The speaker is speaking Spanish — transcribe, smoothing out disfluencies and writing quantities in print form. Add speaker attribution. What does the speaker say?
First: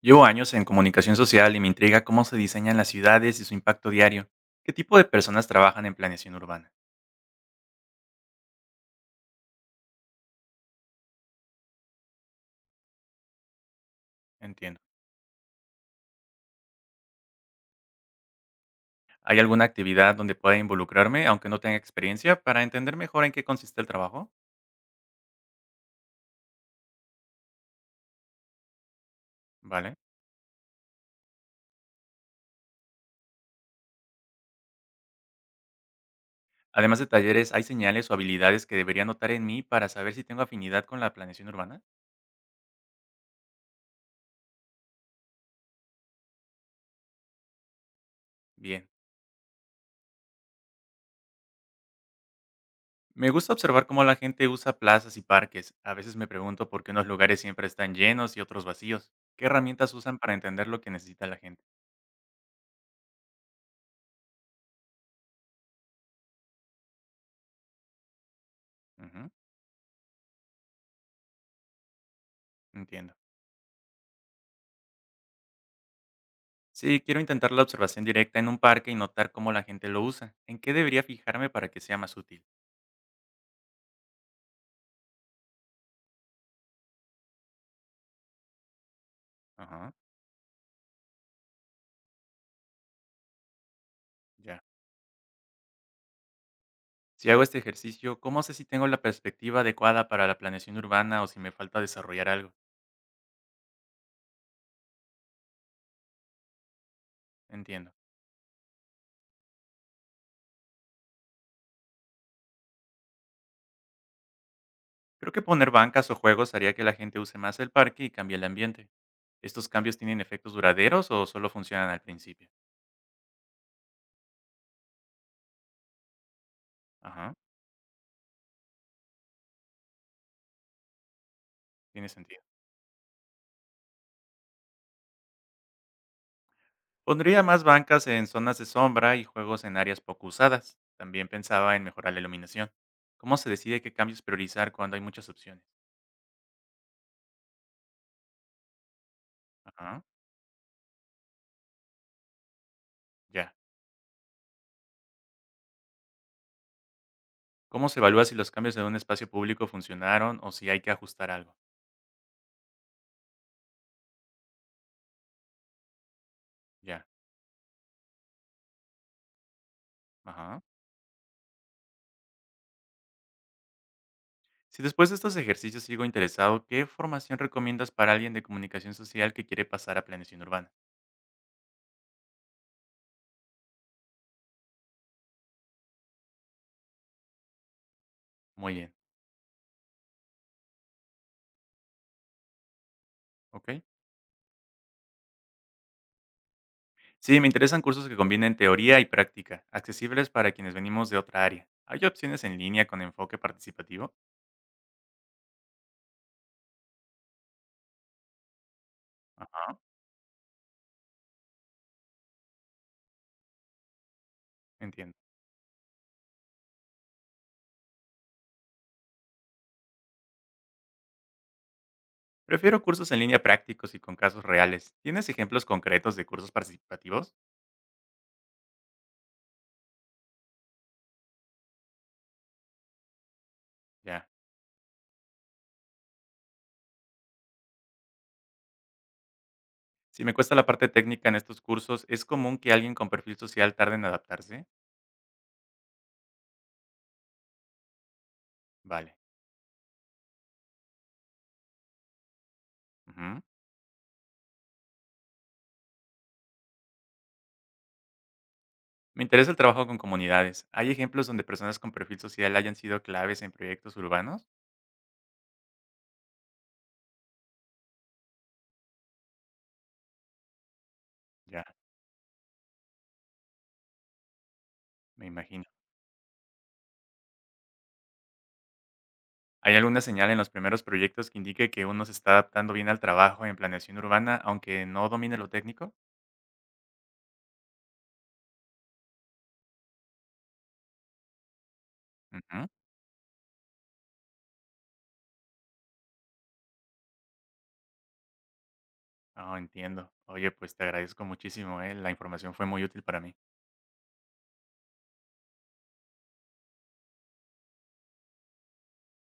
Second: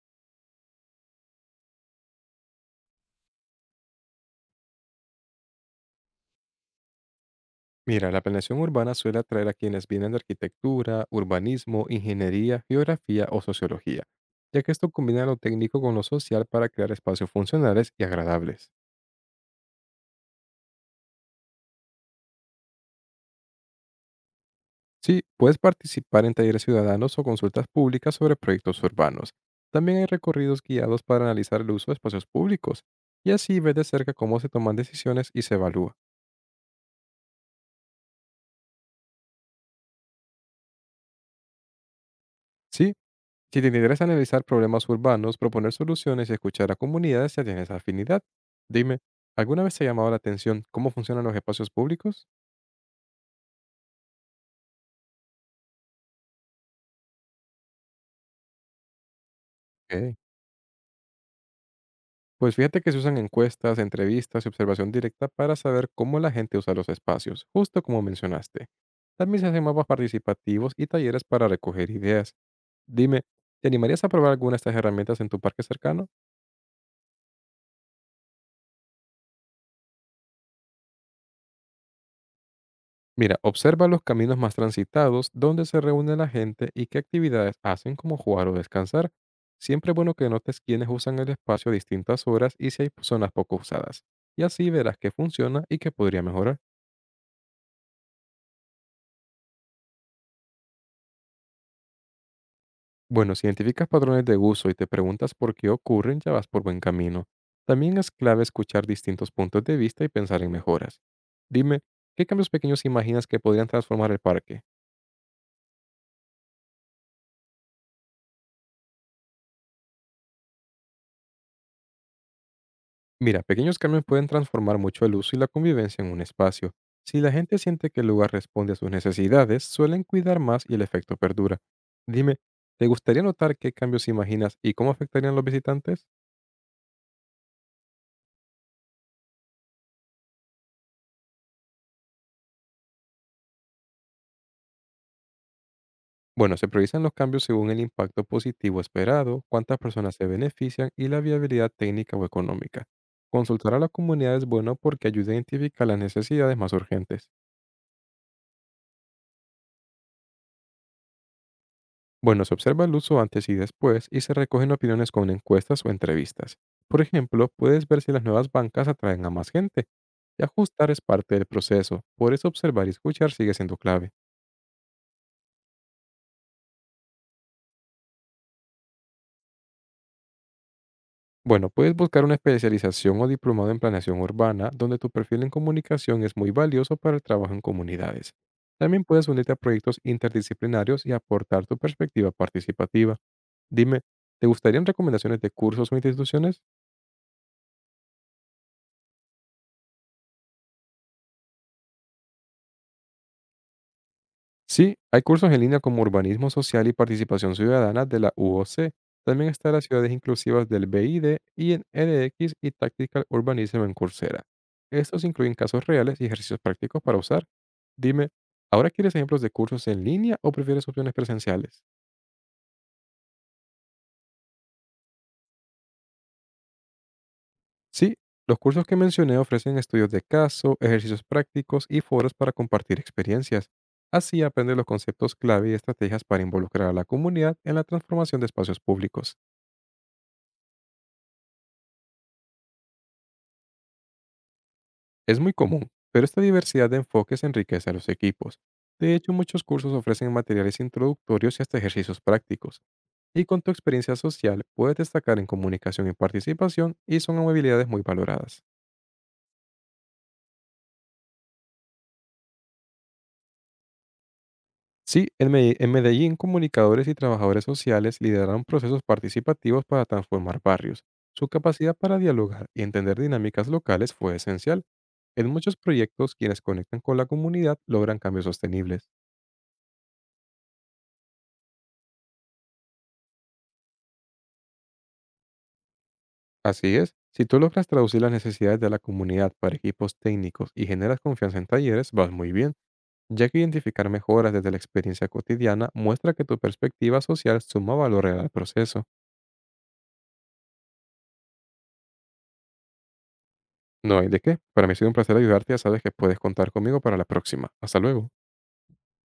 Speaker 1: Llevo años en comunicación social y me intriga cómo se diseñan las ciudades y su impacto diario. ¿Qué tipo de personas trabajan en planeación urbana?
Speaker 2: Mira, la planeación urbana suele atraer a quienes vienen de arquitectura, urbanismo, ingeniería, geografía o sociología, ya que
Speaker 1: Entiendo.
Speaker 2: esto combina lo técnico con lo social para crear espacios funcionales y agradables.
Speaker 1: ¿Hay alguna actividad donde pueda involucrarme, aunque no tenga experiencia, para entender mejor en qué consiste el trabajo?
Speaker 2: Sí, puedes participar en talleres ciudadanos o consultas públicas sobre proyectos urbanos.
Speaker 1: Vale.
Speaker 2: También hay recorridos guiados para analizar el uso de espacios públicos, y así ves de cerca cómo se toman decisiones y se evalúa.
Speaker 1: Además de talleres, ¿hay señales o habilidades que debería notar en mí para saber si tengo afinidad con la planeación urbana?
Speaker 2: Sí, si te interesa analizar problemas urbanos, proponer soluciones y escuchar a comunidades, ya tienes afinidad.
Speaker 1: Bien.
Speaker 2: Dime, ¿alguna vez te ha llamado la atención cómo funcionan los espacios públicos?
Speaker 1: Me gusta observar cómo la gente usa plazas y parques. A veces me pregunto por qué unos lugares siempre están llenos y otros vacíos. ¿Qué herramientas
Speaker 2: Ok,
Speaker 1: usan para entender lo que necesita la gente?
Speaker 2: pues fíjate que se usan encuestas, entrevistas y observación directa para saber cómo la gente usa los espacios, justo como mencionaste.
Speaker 1: Ujú,
Speaker 2: También se hacen mapas participativos y talleres para recoger ideas.
Speaker 1: entiendo.
Speaker 2: Dime, ¿te animarías a probar alguna de estas herramientas en tu parque cercano?
Speaker 1: Sí, quiero intentar la observación directa en un parque y notar cómo la gente lo usa. ¿En qué debería fijarme para que sea más útil?
Speaker 2: Mira, observa los caminos más transitados, dónde se reúne la gente y qué actividades hacen como jugar o descansar. Siempre
Speaker 1: Ajá,
Speaker 2: es bueno que notes quiénes usan el espacio a distintas horas y si hay zonas poco usadas. Y
Speaker 1: ya.
Speaker 2: así verás qué funciona y qué podría mejorar.
Speaker 1: Si hago este ejercicio, ¿cómo sé si tengo la perspectiva adecuada para la planeación urbana o si me falta desarrollar algo?
Speaker 2: Bueno, si identificas patrones de uso y te preguntas por qué ocurren, ya vas por buen camino.
Speaker 1: Entiendo.
Speaker 2: También es clave escuchar distintos puntos de vista y pensar en mejoras. Dime, ¿qué cambios pequeños imaginas que podrían transformar el parque?
Speaker 1: Creo que poner bancas o juegos haría que la gente use más el parque y cambie el ambiente. ¿Estos cambios tienen efectos duraderos o solo funcionan al principio?
Speaker 2: Mira, pequeños cambios pueden transformar mucho el uso y la convivencia en un espacio. Si la
Speaker 1: Ajá,
Speaker 2: gente siente que el lugar responde a sus necesidades, suelen cuidar más y el efecto perdura.
Speaker 1: tiene
Speaker 2: Dime,
Speaker 1: sentido.
Speaker 2: ¿te gustaría notar qué cambios imaginas y cómo afectarían a los visitantes?
Speaker 1: Pondría más bancas en zonas de sombra y juegos en áreas poco usadas. También pensaba en mejorar la iluminación. ¿Cómo se decide qué cambios priorizar cuando hay muchas opciones?
Speaker 2: Bueno, se priorizan los cambios según el impacto positivo esperado, cuántas
Speaker 1: Ajá,
Speaker 2: personas se benefician y la viabilidad técnica o económica.
Speaker 1: ya.
Speaker 2: Consultar a la comunidad es bueno porque ayuda a identificar las necesidades más urgentes.
Speaker 1: ¿Cómo se evalúa si los cambios en un espacio público funcionaron o si hay que ajustar algo?
Speaker 2: Bueno, se observa el uso antes y después y se recogen opiniones con encuestas o entrevistas. Por
Speaker 1: Ya.
Speaker 2: ejemplo, puedes ver si las nuevas bancas atraen a más gente y
Speaker 1: Ajá.
Speaker 2: ajustar es parte del proceso. Por eso observar y escuchar sigue siendo clave.
Speaker 1: Si después de estos ejercicios sigo interesado, ¿qué formación recomiendas para alguien de comunicación social que quiere pasar a planeación urbana?
Speaker 2: Bueno, puedes buscar una especialización o diplomado en planeación urbana donde tu perfil en comunicación es muy valioso para el trabajo en comunidades.
Speaker 1: Muy bien.
Speaker 2: También puedes unirte a proyectos interdisciplinarios y aportar tu perspectiva participativa.
Speaker 1: ¿Ok?
Speaker 2: Dime, ¿te gustarían recomendaciones de cursos o instituciones?
Speaker 1: Sí, me interesan cursos que combinen teoría y práctica, accesibles para quienes venimos de otra área. ¿Hay opciones en línea con enfoque participativo?
Speaker 2: Sí, hay cursos en línea como Urbanismo Social y Participación Ciudadana de la UOC. También está
Speaker 1: Ajá,
Speaker 2: las ciudades inclusivas del BID y en LX y Tactical Urbanism en Coursera.
Speaker 1: entiendo.
Speaker 2: Estos incluyen casos reales y ejercicios prácticos para usar. Dime, ¿ahora quieres ejemplos de cursos en línea o prefieres opciones presenciales?
Speaker 1: Prefiero cursos en línea prácticos y con casos reales. ¿Tienes ejemplos concretos de cursos participativos?
Speaker 2: Sí, los cursos que mencioné ofrecen estudios de caso, ejercicios prácticos y foros para compartir experiencias.
Speaker 1: Ya.
Speaker 2: Así aprendes los conceptos clave y estrategias para involucrar a la comunidad en la transformación de espacios públicos.
Speaker 1: Si me cuesta la parte técnica en estos cursos, ¿es común que alguien con perfil social tarde en adaptarse?
Speaker 2: Es muy común, pero esta diversidad de enfoques enriquece a los equipos. De
Speaker 1: Vale.
Speaker 2: hecho, muchos cursos ofrecen materiales introductorios y hasta ejercicios prácticos,
Speaker 1: Ujú.
Speaker 2: y con tu experiencia social puedes destacar en comunicación y participación y son habilidades muy valoradas.
Speaker 1: Me interesa el trabajo con comunidades. ¿Hay ejemplos donde personas con perfil social hayan sido claves en proyectos urbanos?
Speaker 2: Sí, en en Medellín, comunicadores y trabajadores sociales lideraron procesos participativos para transformar barrios. Su
Speaker 1: Ya,
Speaker 2: capacidad para dialogar y entender dinámicas locales fue esencial.
Speaker 1: me
Speaker 2: En
Speaker 1: imagino.
Speaker 2: muchos proyectos, quienes conectan con la comunidad logran cambios sostenibles.
Speaker 1: ¿Hay alguna señal en los primeros proyectos que indique que uno se está adaptando bien al trabajo en planeación urbana, aunque no domine lo técnico?
Speaker 2: Así es, si tú logras traducir las necesidades de la comunidad para equipos técnicos y generas confianza en talleres, vas muy
Speaker 1: Ujú.
Speaker 2: bien, ya que identificar mejoras desde la experiencia cotidiana muestra que tu perspectiva social suma valor real al proceso.
Speaker 1: Ah, entiendo. Oye, pues te agradezco muchísimo, ¿eh? La información fue muy útil para mí.
Speaker 2: No hay de qué. Para mí ha sido un placer ayudarte, ya sabes que puedes contar conmigo para la próxima. Hasta luego.